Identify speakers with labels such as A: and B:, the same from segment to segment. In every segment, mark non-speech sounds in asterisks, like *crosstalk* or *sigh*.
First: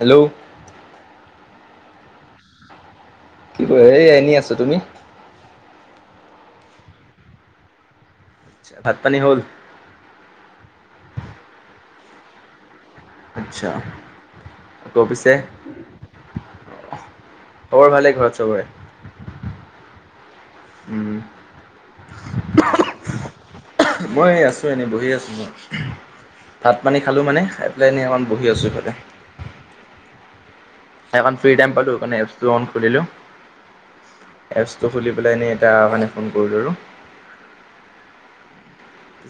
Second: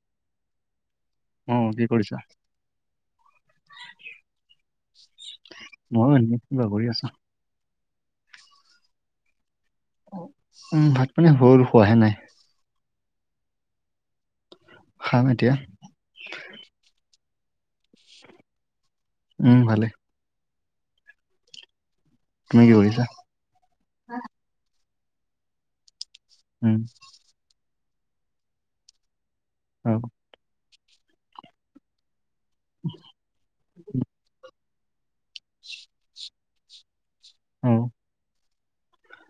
A: Hello
B: অ, কি কৰিছা?
A: কি কয়, এই এনে আছো। তুমি?
B: মইয়ো এনেই বহি আছো।
A: পিছে ভাত পানী হ'ল?
B: উম। ভাত পানী হ'ল। খোৱাহে নাই।
A: আচ্ছা।
B: খাম
A: *unintelligible*
B: এতিয়া
A: খবৰ ভালেই ঘৰত চবৰে।
B: উম, ভালে।
A: উম।
B: তুমি কি কৰিছা?
A: মই আছো এনেই বহি আছো মই ভাত
B: উম
A: পানী খালোঁ মানে পেলাইনি অক বহি আছোঁ ইপেনে
B: অ',
A: এখন ফ টাইম পালো এটো খুলিলো। এপছটো খুলি পেলাই এনেই এটা মানে ফোন কৰিলো আৰু।
B: অ',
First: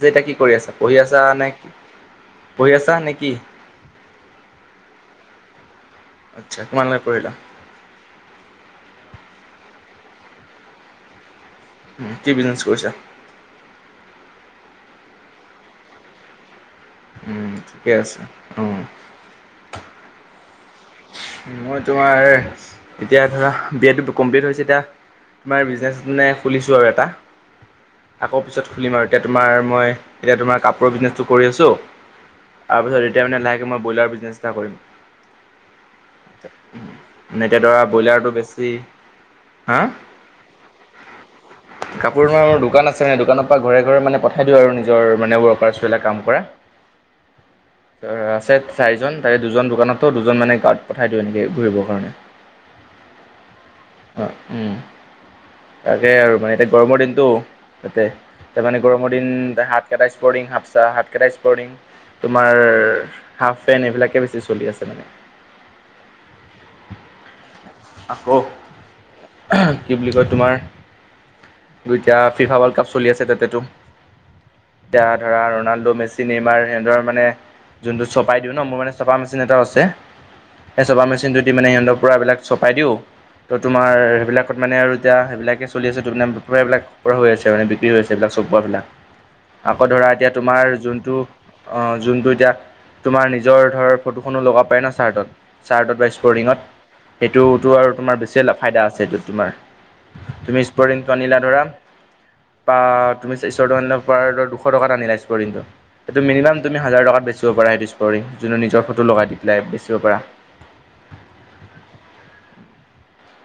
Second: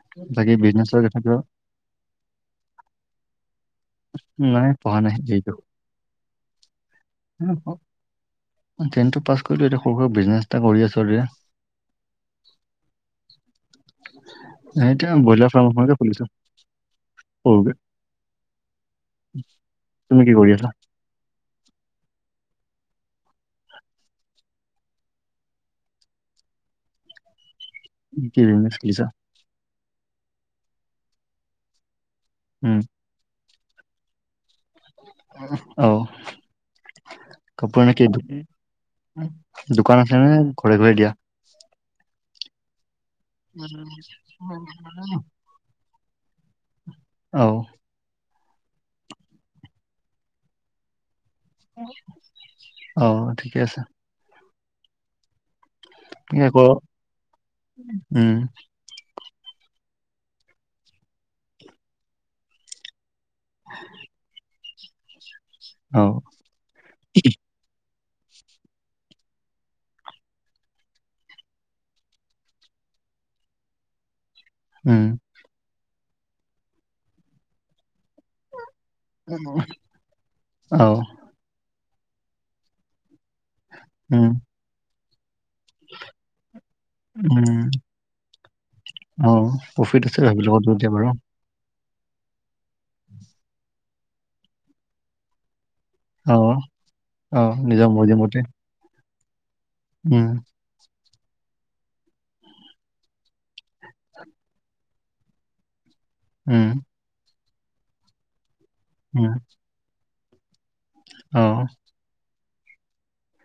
A: যে এতিয়া কি
B: বাকী
A: কৰি আছা, পঢ়ি
B: বিজনেছৰ কথা
A: আছা
B: কিবা
A: নে পঢ়ি আছা নে কি?
B: নাই পোৱা নাই যেইটো
A: আচ্ছা কিমনলৈকে পঢ়িলা?
B: টেন পাছ কৰিলো এ সৰু স বিজনেছ এটা কৰি আছো
A: উম, কি বিজনেছ কৰিছা?
B: এতিয়া ব্ৰইলাৰ ফাৰ্মখনকে খুলিছো।
A: উম,
B: সৰুকে
A: ঠিকে আছে, অ।
B: তুমি কি কৰি আছা?
A: মই তোমাৰ এতিয়া ধৰা বি এটো কমপ্লিট হৈছে এতিয়া তোমাৰ বিজনেছ মানে খুলিছোঁ আৰু এটা
B: কি
A: আকৌ পিছত
B: বিজনেছ
A: খুলিম
B: খুলিছা
A: আৰু এতিয়া তোমাৰ মই এতিয়া তোমাৰ কাপোৰৰ বিজনেচটো কৰি আছো
B: উম
A: তাৰপিছত তেতিয়ামানে লাহে ব্ৰইলাৰটো বিজনেছ এটা কৰিম।
B: অ',
A: উম। এতিয়া
B: কাপোৰ
A: ধৰা
B: নে কি
A: ব্ৰইলাৰটো বেছি হা
B: দোকান আছে নে ঘৰে ঘৰে দিয়া
A: কাপোৰ আমাৰ দোকান আছে টো দোকানৰ পৰা ঘৰে ঘৰে মানে পঠাই দিওঁ, আৰু নিজৰ মানে ৱৰ্কাৰছবলাক কাম কৰা।
B: অ
A: আছে চাৰিজন, তাৰে দুজন দোকানতো দুজন মানে গাৰ্ড পথাই দিও এনেকৈ ঘূৰিবৰ কাৰণে
B: অ ঠিকে আছে
A: তাকে, আৰু মানে
B: আকৌ
A: এয়া গৰমৰ দিনটো তাতে
B: উম
A: তাৰ মানে গৰমৰ দিন, হাত কেইটা স্পৰিং সাপচা হাত কেইটাই স্পৰিং তোমাৰ হাফ পেণ্ট এইবিলাকে বেছি চলি আছে মানে।
B: অ',
A: আকৌ কি বুলি কয় তোমাৰ দুইয়া ফিফা ৱৰ্ল্ড কাপ চলি আছে তাতো এতিয়া
B: উম
A: ধৰা, ৰনাল্ডো মেচি নমাৰ সনেৰ মানে যোনটো চপাই দিওঁ ন মোৰ মানে চাফা মেচিন এটাও আছে। সেই
B: অ',
A: চপা মেচিনটোদি মানে সিহঁতৰ পূৰাবিলাক চপাই দিওঁ তো তোমাৰ
B: উম,
A: সেইবিলাক মানে আৰু এতিয়া সবাক চি আছে তটো মানে এইবিলাক কৰা হৈ আছে
B: উম,
A: মানে বিক্ৰী আছে এইবিলাক
B: অ',
A: চবপোৱাবিলাক। আকৌ
B: প্ৰফিট
A: ধৰা
B: আছে
A: এতিয়া
B: ভাবি
A: তোমাৰ
B: লগত এতিয়া বাৰু।
A: যোনটো অ, যোনটো এতিয়া তোমাৰ নিজৰ ধৰ ফটোখনো লগাব পাৰে না চাৰ্টত চাৰ্টত বা
B: অ',
A: স্পৰ্টিঙত
B: অ',
A: সেইটোতো
B: নিজৰ
A: আৰু
B: মৰ্জি
A: তোমাৰ
B: মতে।
A: বেছিয়ে লাভ। ফাইদা আছে এইটো তোমাৰ
B: উম,
A: তুমি স্পটোনিলা ধৰা বা তুমি চশ ট দুশ টকাত আনিলা এইটো মিনিমাম
B: উম,
A: তুমি হাজাৰ টকাত বেছ যোনে নিজৰ ফটো লগাই
B: উম,
A: দি পেলাই বেচিব পাৰা।
B: অ',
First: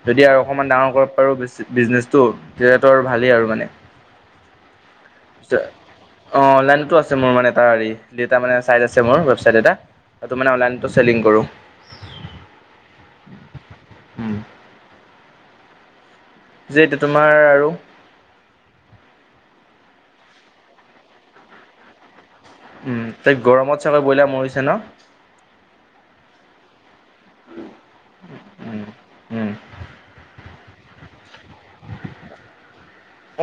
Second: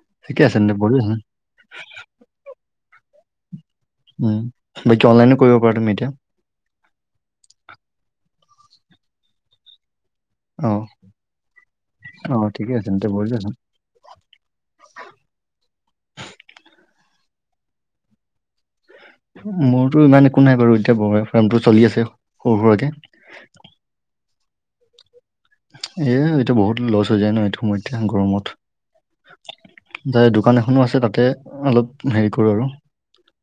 A: যদি আৰু
B: ঠিকে আছে
A: অকণমান
B: তেন্তে
A: ডাঙৰ
B: বঢ়িয়া
A: কৰিব
B: চোন,
A: পাৰো বিজনেছটো তেতিয়াতো আৰু ভালেই আৰু মানে।
B: উম, বাকী অনলাইনো কৰিব পাৰা তুমি এতিয়া।
A: অ', অনলাইনতো আছে মোৰ মানে এটা হ মানে চাইট আছে মোৰ ৱেবচাইট এটা এটো মানে অনলাইন
B: অ',
A: চেলিং কৰো।
B: অ', ঠিকেই আছে ন ত'বছচোন
A: উম। যি এইটো তোমাৰ আৰু
B: মোৰতো ইমান একো নাই বাৰু এতিয়া বয়লাৰ ফ্ৰামটো চলি আছে। সৰু সুৰাকে,
A: উ তাই গৰমত চাগৈ বইলাৰ মৰিছে ন?
B: এ এইতিটো বহুত লছ হৈ যায় ন এইটো সময় এতিয়া গৰমত।
A: উম, উম।
B: তা দোকান এখনো আছে তাতে অলপ হেৰি কৰো আৰু।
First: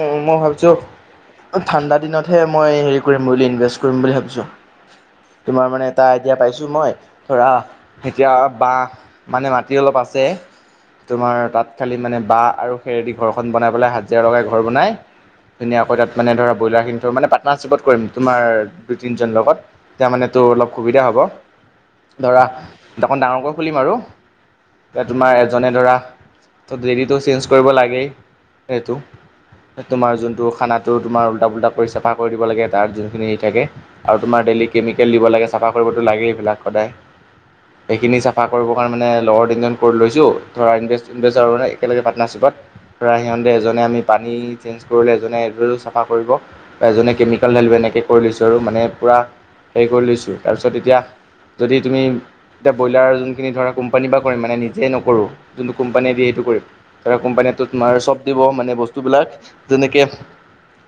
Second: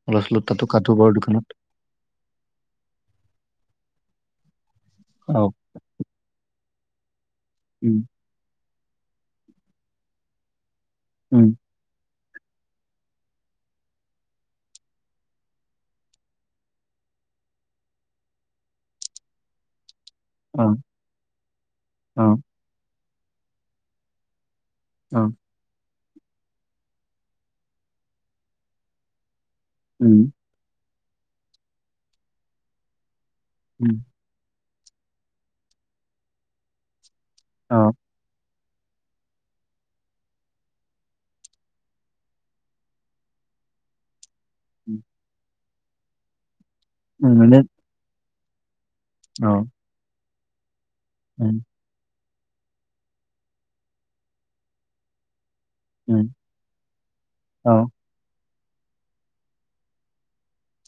B: অলপ
A: মই
B: চলপ তাতো
A: ভাবিছো
B: কাটো বাৰু দোকানত।
A: ঠাণ্ডা দিনতহে মই হেৰি কৰিম বুলি ইনভেষ্ট কৰিম বুলি ভাবিছো।
B: অ',
A: তোমাৰ মানে এটা আইডিয়া পাইছোঁ মই ধৰা
B: উম।
A: এতিয়া বাঁহ মানে মাটি অলপ আছে তোমাৰ
B: উম,
A: তাত। খালি মানে বাঁহ আৰু খেৰেদি ঘৰখন বনাই পেলাই হাজিৰা লগাই ঘৰ বনাই ধুনীয়াকৈ তাত মানে ধৰা ব্ৰইলাৰ খিনি থ মানে পাৰ্টনাৰশ্বিপত কৰিম তোমাৰ দু তিজন লগত এতিয়া মানে। তটো অলপ
B: অ',
A: সুবিধা হ'ব
B: অ',
A: ধৰা অকণ ডাঙৰকৈ খুলিম আৰু এ
B: অ',
A: তোমাৰ এজনে ধৰা ত ডেইলীটো চেঞ্জ কৰিব লাগেই সেইটো তোমাৰ
B: উম,
A: যোনটো খানাটো তোমাৰ উল্টা পোল্টা কৰি চাফা কৰি দিব লাগে তাত যোনখিনি হেৰি থাকে
B: উম।
A: আৰু তোমাৰ ডেইলি কেমিকেল দিব লাগে চাফা কৰিবতো লাগে এইবিলাক সদায়।
B: অ'।
A: সেইখিনি চফা কৰিবৰ কাৰণ মানে লগৰ তিনিজন কৰি লৈছোঁ ধৰানভে ইনভেষ্টাৰ মানে একেলগ পাৰ্টনাৰশ্বিপত ধৰা সিহঁতে এজনে আমি পানী চেঞ্জ
B: উম,
A: কৰিলে এজনে এডো চাফা কৰিব বা এজনে কেমিকেল ল এনেকৈ কৰি লৈছোঁ আৰু মানে পূৰা
B: অ'।
A: হেৰি কৰি লৈছোঁ তাৰপিছত এতিয়া
B: উম।
A: যদি তুমি এতিয়া ব্ৰইলাৰ যোনখিনি ধৰা কোম্পানী বা কৰে মানে নিজেই নকৰোঁ। যোনটো কোম্পানীয়ে দিয়ে সেইটো কৰিম ত কোম্পানীয়ে তোমাৰ চব দিব মানে বস্তুবিলাক যেনেকে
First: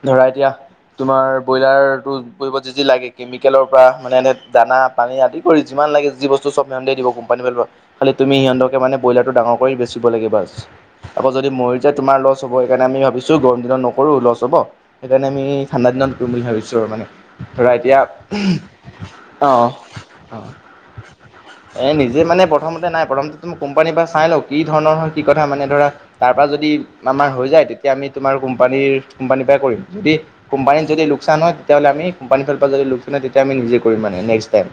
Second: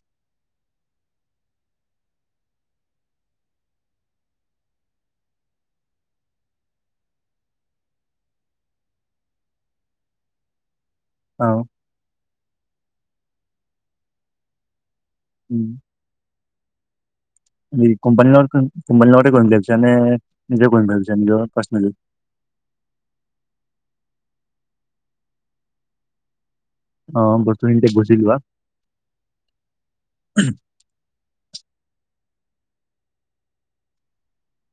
A: ধৰা এতিয়া তোমাৰ ব্ৰইলাৰটো কৰিব যি যি লাগে কেমিকেলৰ পৰা মানে এনে দানা পানী আদি কৰি যিমান লাগে যি বস্তু চব ম দিব কোম্পানী পৰা। খালি তুমি সিহঁতকে মানে ব্ৰইলাৰটো ডাঙৰ কৰি বেচিব লাগে বাছ। আকৌ যদি মৰি যায় তোমাৰ লছ হ'ব সেইকাৰণে আমি ভাবিছোঁ গৰম দিনত নকৰো লছ হ'ব। সেইকাৰণে আমি ঠাণ্ডা দিনত কৰিম বুলি ভাবিছোঁ আৰু মানে। ধৰা এতিয়া
B: কোম্পানীৰ লগত কোম্পানীৰ লগতে কৰিম
A: অ',
B: লাগিছে নে নিজে কৰিম লাগি নিজৰ পাৰ্চনলী।
A: যে মানে প্ৰথমতে নাই প্ৰথমতে মোক কোম্পানীৰ পৰা চাই লওঁক কি ধৰণৰ হয় কি কথা মানে ধৰা তাৰপৰা যদি। আমাৰ হৈ যায়
B: বস্তুখিনিতে
A: তেতিয়া আমি
B: বুজিলো
A: তোমাৰ কোম্পানীৰ কোম্পানীৰ পৰাই কৰিম যদি কোম্পানী যদি লোকচান হয় তেতিয়াহ'লে আ মি কো্পানী ফালৰ পৰা যদি লোকচান হয় তেতিয়া আমি নিজে কৰিম মানে নেক্সটাইম।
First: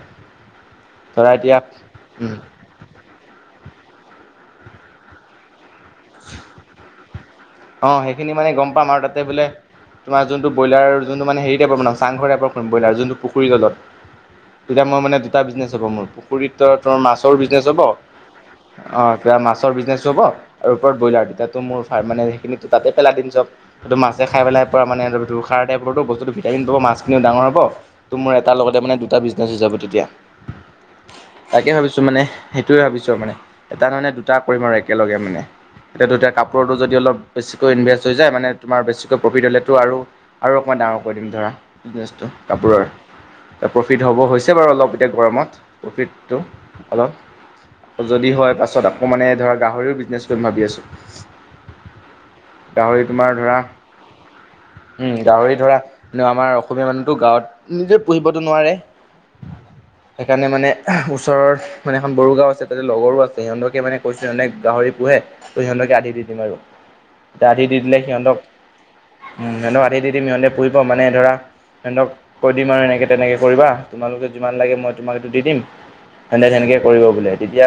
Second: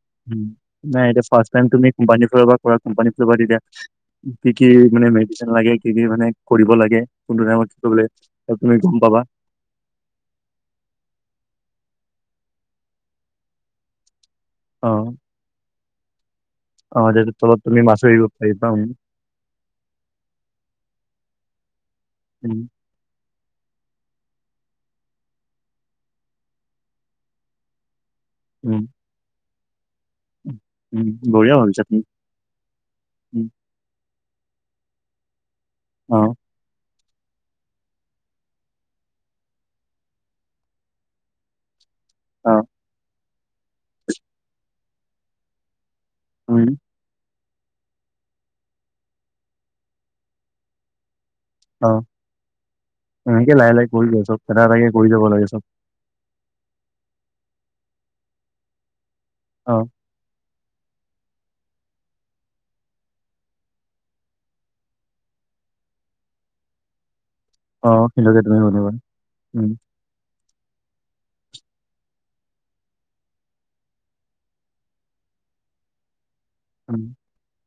B: নাই এতিয়া ফাৰ্ষ্টটাইম তুমি কোম্পানী
A: উম
B: ফালৰ পৰা কোম্পানী পৰা তেতিয়া কি, কি মানে মেডিচিন লাগে কি, কি মানে কৰিব লাগে। কোনটো টাইমত। কি কৰিব
A: অ',
B: লাগে
A: সেইখিনি মানে
B: তাত
A: গম
B: তুমি
A: পাম আৰু
B: পাবা
A: তাতে বোলে তোমাৰ যোনটো ব্ৰইলাৰ যোনটো মানে হেৰিটাইপ বনাম চাংঘৰ টাইপৰ কৰিম ব্ৰইলাৰ যোনটো পুখুৰীৰ জলত। তেতিয়া
B: অ
A: মই মানে দুটা বিজনেছ হ'ব মোৰ পুখুৰীত ত
B: অ যাতে
A: মাছৰ
B: তলত
A: বিজনেছ
B: তুমি
A: হ'ব।
B: মাছ এৰিব পাৰিবা উম,
A: অ', কিবা মাছৰ বিজনেছো হ'ব আৰু ওপৰত ব্ৰইলাৰ দুতো মোৰ মানে। সেইখিনিতো
B: উম,
A: তাতে পেলাই দিম চব। সটো মাছে খাইেলাই প মানে টাইপত বস্তুতো ভিটামিন পাব মাছখিনি ডাঙৰ হ'ব ত' মোৰ এটাৰ লগতে মানে দুটা বিজনেছ হৈ যাব তেতিয়া
B: উম, উম, বঢ়িয়া
A: তাকে
B: ভাবিছা তুমি
A: ভাবিছোঁ মানে সেইটোৱে ভাবিছোঁ আৰু মানে
B: উম,
A: এটা কাৰণে দুটা কৰিম আৰু একেলগে মানে এতিয়া
B: অ
A: দুটা কাপোৰটো যদি অলপ বেছিকৈ ইনভেষ্ট হৈ যায় মানে তোমাৰ বেছিকৈ প্ৰফিট হ'লেতো আৰু অকণমান ডাঙৰ কৰি দিম ধৰা।
B: অ
A: কাপোৰৰ এ প্ৰফিট হ'ব হৈছে বাৰু অলপ এতিয়া গৰমত।
B: উম,
A: *unintelligible* যদি হয় পাছত আকৌ মানে ধৰা গাহৰিও বিজনেছ কৰিম ভাবি আছো।
B: অ', নেকে
A: ধৰা
B: লাহে লাহ কৰি ল চব ফটা এটাকে কৰি
A: উম
B: যাব লাগে
A: গাহৰি
B: চব।
A: ধৰা আমাৰ অসমীয়া মানুহতো গাঁৱত নিজে পু়হিবতো নোৱাৰে।
B: অ',
A: সেইকাৰণে মানে ওচৰৰ মানে এখন বড়ো গাঁও আছে তাতে লগৰো আছে সিহঁতকে মানে কৈছে এনে গাহৰি পোহে তইহকে আদি দি দিম আৰু এতিয়া আধি দি
B: অ
A: দিলে, সিহঁতক
B: সিন্ধুকে তুমি শুনিবা
A: উম সিহঁতক আধি দি দিম সিহঁতে পুৰিব মানে ধৰা ফ্ৰেণ্ডক কৈ দিম আৰু এনেকে তেনেকে কৰিবা তোমালোকে যিমান লাগে মই তোমাক এইটো দি দিম তেনেকে
B: উম
A: কৰিব বোলে তেতিয়া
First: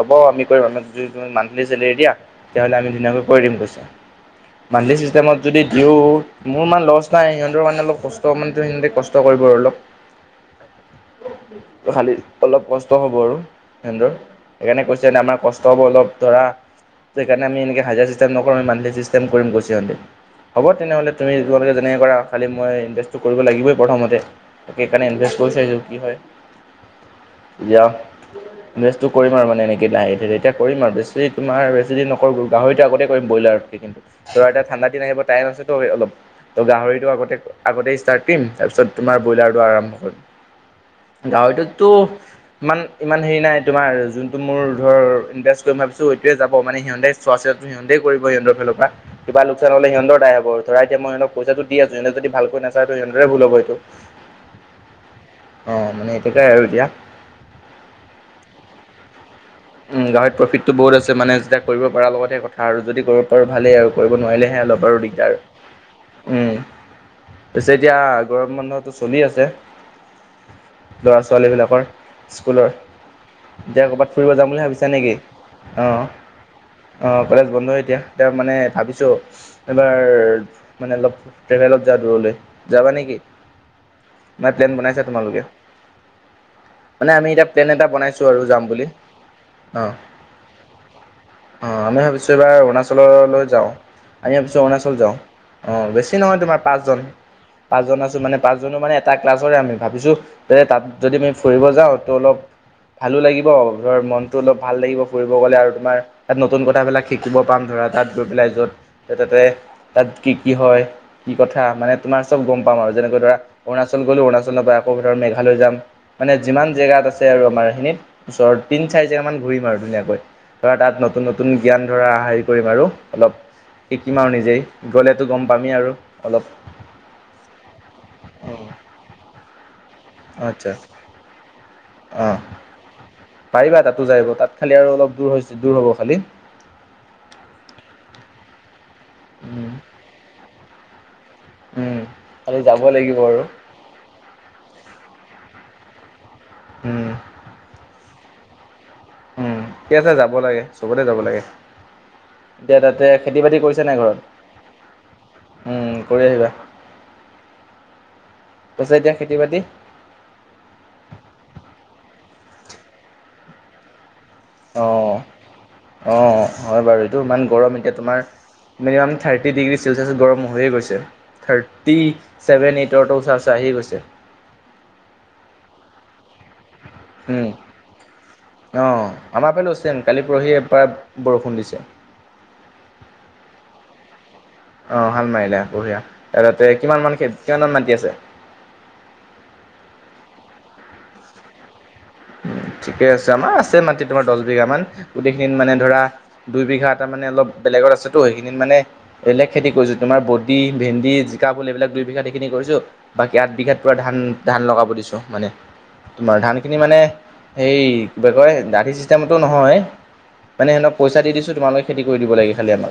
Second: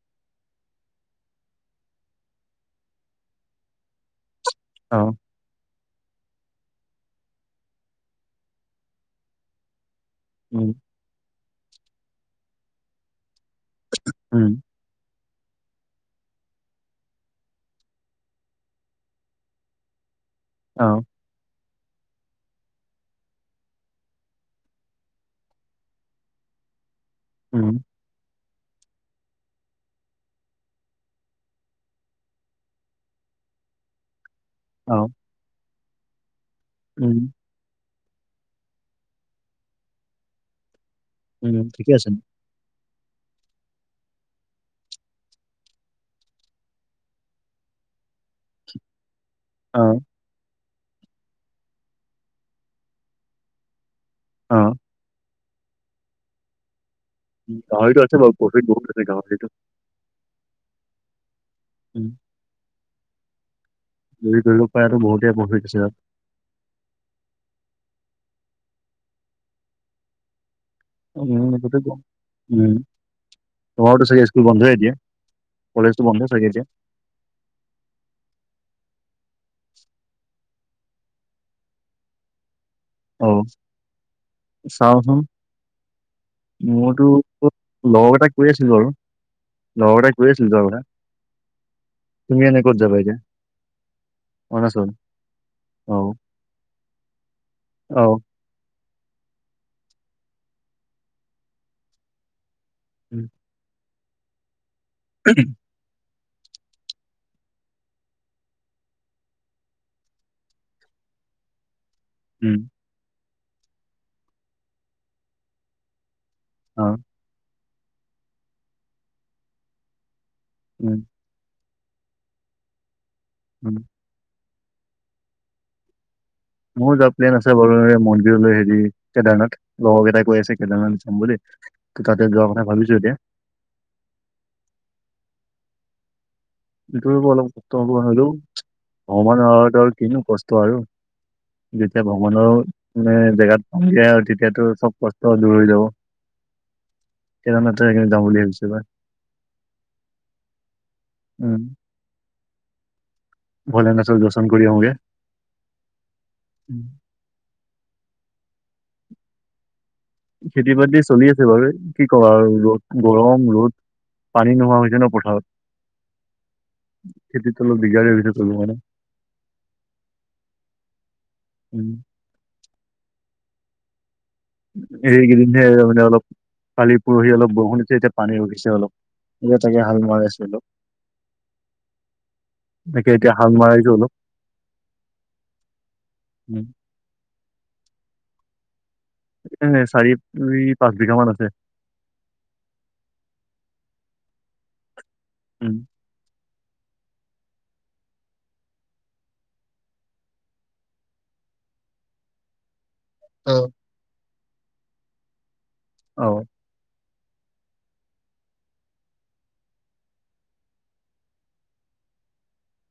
A: হ'ব আমি কৰিম আমাক যদি কোনো মান্থলী চেলাৰী দিয়া তেয়াহ'লে আমি ধুনাকৈ কৰি দিম কৈছে। মাণ্ঠলী
B: অ
A: চিষ্টেমত যদি দিওঁ মোৰ ইমান লছ নাই সিহঁতৰ কাৰণে অলপ কষ্ট মান সিহঁতে কষ্ট কৰিব আৰু অলপ
B: উম',
A: খালি অলপ কষ্ট হব, আৰু সিহতৰ
B: উম
A: সেইকাৰণে কৈছে আমাৰ কষ্ট ষ্টব অলপ ধৰা সেইকাৰণে আমি এনেকৈ হাজাৰ চিষ্টেম নকৰোঁ আ মান্থলি চিষ্টেম কৰিম গছি হ'ব
B: অ
A: তেনেহ'লে তুমি তোমালোকে যেনেকৈ কৰা খালী মই ইনভেষ্টটো কৰিব লাগিবই প্ৰথমতে তাকে এইেইকাৰণে ইনভে কৰিছে য কি হয়
B: উম
A: ৰেষ্টটো কৰিম আৰু মানে এনেকৈ লাহে লাহ এতিয়া কৰিম আৰু বেছি তোমাৰ বেছিদি নকৰল গাহৰিটোটা আগতে কৰিম ব্ৰইলাৰ কিন্তু ত এতিয়া ঠাণ্ডা
B: অ
A: দিন আহিব টাইম আছে অলপ ত গাহৰিতটো
B: উম
A: আগতে আগতে ষ্টাৰ্ট কৰিম তাৰপিছত তোমাৰ ব্ৰইলাৰটো আৰম্ভ কৰিম
B: উম
A: গাহৰিটো
B: ঠিকে আছে ন
A: ইমান ইমান হেৰি নাই তোমাৰ যোনতটো মোৰ ধৰ ইনভেষ্ট কৰিম ভাবিছো এইটোোৱে যাব মানে সিহঁতে চোৱা চিতা সিহঁতে কৰিব সিহঁৰ ফালৰ পৰা কিবা লোকচান
B: অ
A: হ'লে সিহঁতৰ দাই হব। ধৰাইিয় মইহক পইচাটো দি আছো সিহক যদি ভালৈ নাায় ত সহনেদৰে ভুল হ'ব এইটো
B: অ'
A: অ', মানে এইটোকে আৰু এতিয়া
B: উ গাঁৱতটো আছে বাৰু প্ৰফি ব গাঁৱতটো
A: গাহৰিত প্ৰফিটটো বহুত আছে মানে, যেতিয়া কৰিব
B: উম
A: পৰাৰ লগতহে কথা আৰু যদি কৰিব পাৰোঁ ভালেই আৰু কৰিব
B: যদি ধৰি
A: নোৱাৰিলেহে,
B: লওক
A: অলপ
B: পাৰাতো
A: আৰু
B: বহুতে
A: দিগদাৰ
B: প্ৰফিট আছে তাত
A: উম, পিছেত এতিয়া গৰম বন্ধটো চলি আছে। ল'ৰা
B: উম
A: ছোৱালী
B: সেইটোতো
A: বিলাকৰ
B: কম
A: স্কুলৰ
B: উম
A: এতিয়া
B: তোমাৰতো
A: কৰ'বাত
B: চাগে
A: ফুৰিব
B: স্কুল
A: যাম বুলি
B: বন্ধই
A: ভাবিছা
B: এতিয়া
A: নেকি অ,
B: কলেজটো বন্ধ চাগে এতিয়া
A: অ, কলেজ বন্ধ এতিয়া তেওঁ মানে ভাবিছোঁ এবাৰ মানে অলপ ট্ৰেভেলত যা দূৰলৈ। যাবা নেকি
B: অ
A: নাই প্লেন বনাইছা
B: চাওচোন
A: তোমালোকে?
B: মোৰতো
A: মানে আমি এতিয়া প্লেন এটা বনাইছো আৰু যাম বুলি
B: লগাত কৈ আছিলো কথা
A: অ', মি ভাবিছো
B: তুমি
A: এইবাৰ
B: এনে ক'ত যাবা এতিয়া
A: অৰুণাচললৈ যাও। আমিছো অৰুণাচল যাওঁ অ বেছি নহয় তোমাৰ পাঁচজন
B: অ
A: পাঁচজন আছো মানে পাঁচজনো মানে এটা ক্লাছৰে আমি ভাবিছো যে তাত যদি আমি ফুৰিব যাওঁ তো অলপ ভালো
B: উম
A: লাগিব, ধৰ মনতটো অলপ ভাল লাগিব ফুৰিব গলে আৰু তোমাৰ তাত নতুন কথাবিলাক শিকিব পাম ধৰা তাত গৈ পেলাই য'ত তাতে তাত কি, কি, হয়, কি কথা মানে তোমাৰ চব গম
B: উম
A: পাম আৰু, যেনেকৈ ধৰা অৰুণাল গলো অৰুণাচল নপ আকৌ ধ মেঘালয় যাম মানে যিমান
B: অ
A: জেগাত আছে আৰু আমাৰ সখিনিত ওচৰত তিন চাৰি জেগা মান ঘূৰিম আৰু ধুনীয়াকৈ। ধৰা
B: উম
A: তাত নতুন নতুন জ্ঞান ধৰা হেৰি কৰিম আৰু অলপ
B: উম,
A: শিকিম আৰু নিজেই, গ'লেতো গম পামেই আৰু অলপ।
B: মোৰ যোৱা প্লেন আছে বাৰু মন্দিৰলৈ হেৰি কেদাৰনাথ লগৰ কেইটাক কৈ আছে
A: আচ্ছা
B: কেইটামান যাম বুলি দেই তাতে
A: অঁ
B: যোৱা কথা ভাবিছো এতিয়া।
A: পাৰিবা তাতো যায়িব তাত খালি আৰু অলপ দূৰ দূৰ হ'ব খালি।
B: এইটো অলপ কষ্ট হ'ব নোৱাৰলেও ভানৰ ভাৰতৰ কিনো কষ্ট আৰু
A: উম
B: যেতিয়া ভ্ৰমণৰ
A: খালি যাব
B: মানে
A: লাগিব আৰু
B: জেগাত পাায় আৰু তেতিয়াতো চব কষ্ট দূৰ হৈ যাব।
A: উম,
B: সেইদান যাওঁ বুলি ভাবিছে
A: উম ঠিক আছে যাব লাগে চবতে যাব লাগে
B: উম
A: এতিয়া তাতে খেতি বাতি কৰিছে নে
B: ভোলেনাথৰ দৰ্শন কৰি
A: ঘৰত
B: আহোগে
A: উম কৰি আহিবা কৈছে এতিয়া খেতি বাতি
B: খেতি বাতি চলি আছে বাৰু কি ক আৰু ৰ'দ গৰম ৰ'দ
A: অঁ
B: *unintelligible*
A: অঁ হয় বাৰু এইটো ইমান
B: খেতিত অলপ
A: গৰম এতিয়া
B: দিগদাৰি
A: তোমাৰ
B: হৈছে কৰিব মানে
A: মিনিমাম থাৰ্টি ডিগ্ৰী চেলচিয়াছ গৰম হৈয়ে গৈছে
B: উম,
A: থাৰ্টি ছেভেন ইটৰটো চাৰ্জ আহি গৈছে
B: হেগ দনহ ডেলপ *unintelligible* কালি পৰহি
A: উম
B: অলপ বৰষুণ দিছে এতিয়া পানী ৰখিছে অলপ
A: অঁ আমাৰ
B: এতিয়া
A: ফালেও
B: তাকে
A: ছেম
B: হাল
A: কালি
B: মাৰি আছিল
A: পৰহি
B: অলপ
A: এবাৰ বৰষুণ দিছে
B: একে এতিয়া হাল মাৰাইছোলপ
A: অ হাল মাৰিলে বঢ়িয়া তাৰপাছতে কিমান মান খে কিমান মান মাটি আছে
B: এ ন চাৰি পাঁচ বিঘা মান আছে
A: ঠিকে আছে আমাৰ আছে মাটি তোমাৰ দহ বিঘা মান গোটেইখিন মানে
B: উম
A: ধৰা দুইবিঘা এটা মানে অলপ বেলেগত আছেতো সেইখিনিত মানে এইবলোক খেতি কৰিছো তোমাৰ বডি ভেন্দি জিকা বোল এইবিলাক দুইবিঘাত সেইখিনি কৰিছো বাকী আঠ
B: অ
A: বিঘাত প ধান ধান লগাব দিছোঁ মানে
B: অ
A: তোমাৰ ধানখিনি মানে সেই বেগয় দাঠি চিষ্টেমটো নহয় মানেহকইচা দিছোমালোকেতি কৰি দিব লাগে খালিম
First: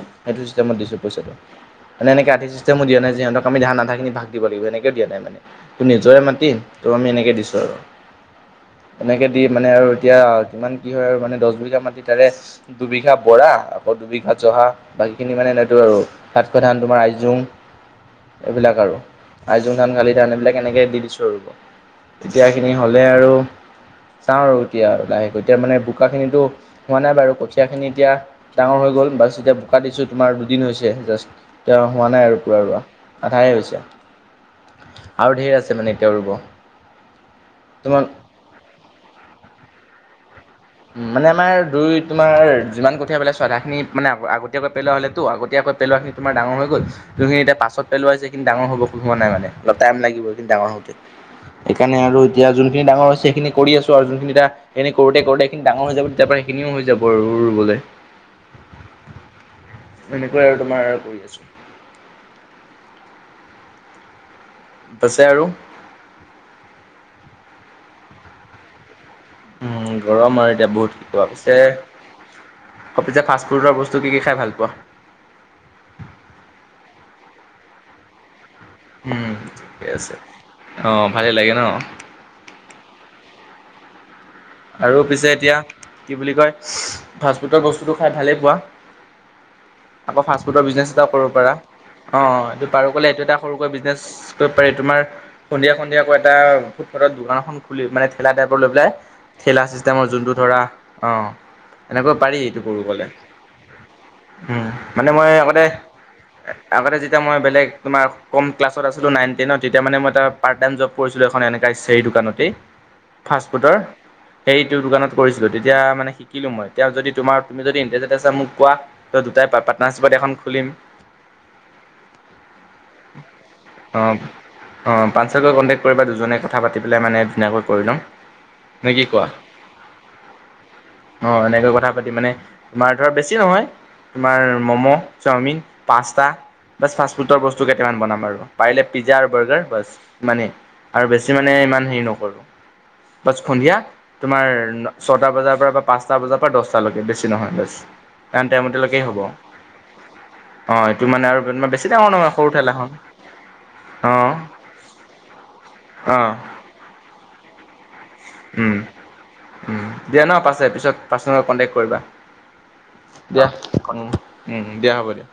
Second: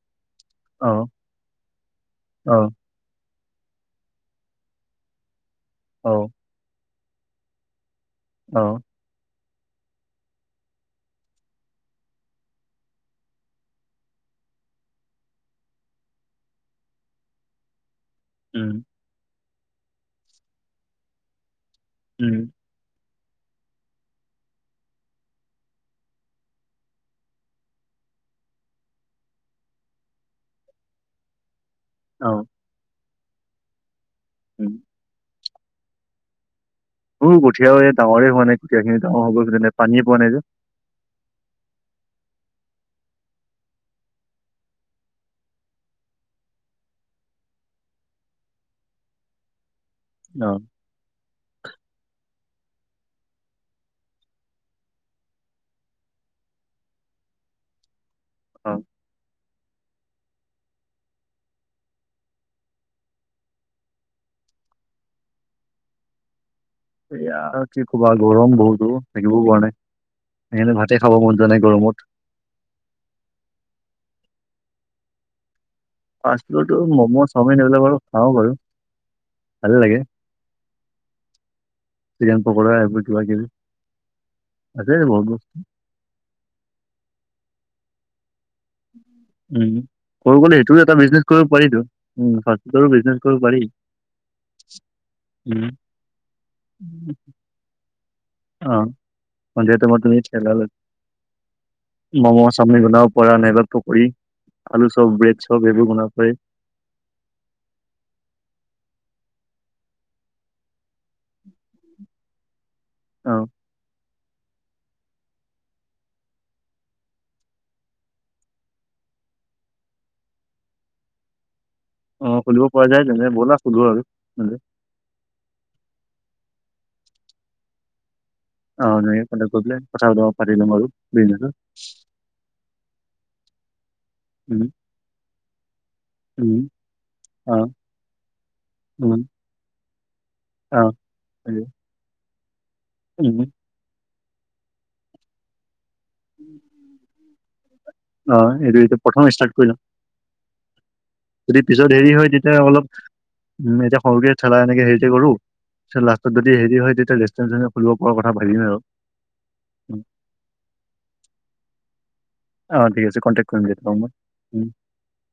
A: সটো দি
B: অ
A: পইচা মানে এনেক আধ
B: অ
A: চিষ্টেমো দা নাই যিঁতক আমি ধান আধাখিনি ভাগ দিব লাগিব সেনেকে দিয়া নাই মানে তোৰ
B: অ
A: নিজৰে মাতি তো আমি এনেক দিছো আৰু
B: অ
A: এনেকে দি মানে আৰু এতিয়া যিমান কি হয় আৰু মানে দহ বিঘা মাতি তাৰে দুবিঘা বৰা আকৌ দুবিঘা জহা বাকী খিনি মানে এনেতো আৰু তাতশৈ ধান তোমাৰ আইজোং এইবিলাক
B: উম
A: আৰু আইজোং ধান গালি ধান এইবিলাক এনেকে দি দিছো ৰব
B: উম
A: এতিয়া সখিনি হ'লে আৰু চাওঁ আৰু এতিয়া লাহেকৈ এতিয়া মানে বোকাখিনিতো হোৱা নাই বাৰু কঠীয়া খিনি এতিয়া ডাঙৰ হৈ গ'ল বাছ এতিয়া বোকা দিছো তোমাৰ দুদিন হৈছে জাষ্ট তেওঁ হোৱা নাই
B: অ
A: আৰু কা ৰোৱা আধায়
B: উম
A: হৈছে আৰু ঢেৰ আছে মানে এতিয়া ৰুব
B: সৰু কঠীয়াও এই
A: তোমাৰ
B: ডাঙৰে হোৱা নাই কঠীয়া খিনি ডাঙৰ হব কিজানি পানীয়ে পোৱা নাই যে
A: উম মানে আমাৰ দুই তোমৰ যিমান কঠীয়া পেললে আধাখিনি মানে আগতীয়াকৈ পেলোৱা হ'লেতো আগতীয়াকৈ পেলোৱাখিনি তমাৰ ডাঙৰ হৈ'ল সখিনি এতি পাছ পেলোৱা যে এইখিন ডাঙৰ হব হোৱা নাই মানে অলপ টাইম লাগিব ইখিনি
B: অ
A: ডাঙৰ হওঁতে সেইকাৰণে আৰু এতিয়া যোনখিনি ডাঙৰ হৈছে সেইখিন কৰি আছো আৰু যোনখিন এতিয়া এনে কৰোতে কৰোতে ডাঙৰ হৈ যাব তেতিয়াৰ পৰা সেইখিনিও হৈ যাব আৰু ৰুবলৈ
B: অ
A: এনেকুৱাই আৰু তোমাৰ আৰু কৰি আছো পছ আৰু আৰু
B: য়া কি কবা গৰম বহুত অ থাকিবও পৰা নাই
A: উম গৰম আৰু এতিয়া
B: সেইকাৰে ভাতে খাব মন য নাই গৰমত
A: অ পিছে ফাষ্ট ফুডৰ বস্তু কি কি খাই ভাল পোৱা
B: পাঁচ কিলো ম'ম' চাওমিন এইবিলাক বাৰু খাওঁ বাৰু
A: উম
B: ভালে
A: ঠিকে
B: লাগে
A: আছে অ ভালেই লাগে ন
B: চিকেন পকৰা আছে
A: আৰু
B: বহুত
A: পিছে
B: বস্তু
A: এতিয়া কি বুলি কয় ফাষ্টফুডৰ বস্তুতো খাই ভালেই পোৱা
B: উম
A: আকৌ
B: ক'ব
A: ফাষ্ট
B: গ'লে
A: ফুডৰ
B: সেইটোও
A: বিজনেছ
B: এটা
A: এটাও কৰিব পাৰা
B: পাৰিতো
A: অ
B: উম ফাষ্ট
A: এইটো
B: ফুডৰো
A: পাৰো কলে
B: বিজনেছ
A: এইটো এটা
B: কৰিব পাৰি
A: সৰুকৈ বিজনেছ কৰিব পাৰি তোমাৰ
B: অ
A: সন্ধিয়া সন্ধিয়া আকৌ এটা ফুটপাথত দোকানখন খুলি মানে ঠেলা টাইপৰ লৈ পেলাই ঠেলা
B: সন্ধিয়া টাইমত
A: চিষ্টেমৰ
B: তুমি
A: যোনটো
B: ঠেলা
A: ধৰা অ এনেকৈ পাৰি
B: ম'ম'
A: এইটো
B: চাওমিন
A: কৰু
B: বনাব
A: কলে
B: পৰা নাইবা পকৰী, আলু চব, ব্ৰেড চব, সেইবোৰ বনাব পাৰি।
A: আগতে যেতিয়া মই বেলেগ তোমাৰ কম ক্লাছত আছিলো নাইন টেনত তেতিয়া মানে মই তাৰ পাৰ্ট টাইম জব কৰিছিলোঁ এখন এনেকা চেৰী দোকানতেই
B: অ
A: ফাষ্টফুডৰ। সেইটো দোকানত কৰিছিলো, তেতিয়া মানে শিকিলো মই এতিয়া যদি তোমাৰ তুমি যদি ইন্টাৰেষ্টেড আছা মোক কোৱা। ত দুটাই পাৰ্টনাৰশ্বিপত এখন খুলিম।
B: অ খুলিব পৰা যায় তেনেহলে ব'লা খুলো আৰু।
A: অ পাঁচতাকৈ কণ্টেক্ট কৰিবা দুজনে কথা পাতি পেলাই মানে ধুনিয়াকৈ কৰি লম।
B: অ
A: নে কি
B: এনেকে
A: কোৱা?
B: কণ্টেক্ট কৰি পেলাই কথা বতৰা পাতি ল'ম আৰু
A: অ
B: বিজনেচৰ
A: এনেকৈ কথা পাতি মানে তোমাৰ ধৰা বেছি নহয়। তোমাৰ
B: উম
A: মম', চাওমিন, পাস্তা।
B: উম
A: বাছ ফাষ্ট ফুডৰ
B: অ
A: বস্তু কেইটামান বনাম আৰু পাৰিলে পিজ্জা
B: উম
A: আৰু বাৰ্গাৰ বছ সিমানেই।
B: অ
A: আৰু বেছি মানে
B: এই,
A: ইমান হেৰি নকৰো বাছ
B: উম
A: সন্ধিয়া তোমাৰ ছটা বজাৰ পৰা। পাঁচটা বজাৰ পৰা দহটালৈকে বেছি নহয়,
B: অ
A: বাছ টাইম
B: এইটো এতিয়া
A: এইটোলৈকে হ'ব।
B: প্ৰথম ষ্টাৰ্ট কৰি লম
A: অ এইটো মানে
B: যদি
A: আৰু
B: পিছত
A: বেছি
B: হেৰি
A: ডাঙৰ
B: হয়
A: নহয় সৰু
B: তেতিয়া অলপ
A: ঠেলাখন।
B: উম এতিয়া
A: অ
B: সৰুকে ঠেলা এনেকে হেৰিতে কৰো পিছত
A: অ
B: লাষ্টত যদি হেৰি হয় তেতিয়া ৰেষ্টুৰেণ্ট ছেষ্টুৰেন্ট খুলিব পৰা কথা ভাবিম
A: উম
B: আৰু।
A: উম দিয়া ন পাছে পিছত পাৰ্ছনেল কণ্টেক্ট কৰিবা।
B: অ ঠিক আছে
A: দিয়া
B: কণ্টেক্ট কৰিম তেতিয়া
A: উম,
B: মই
A: উম দিয়া হ'ব দিয়া।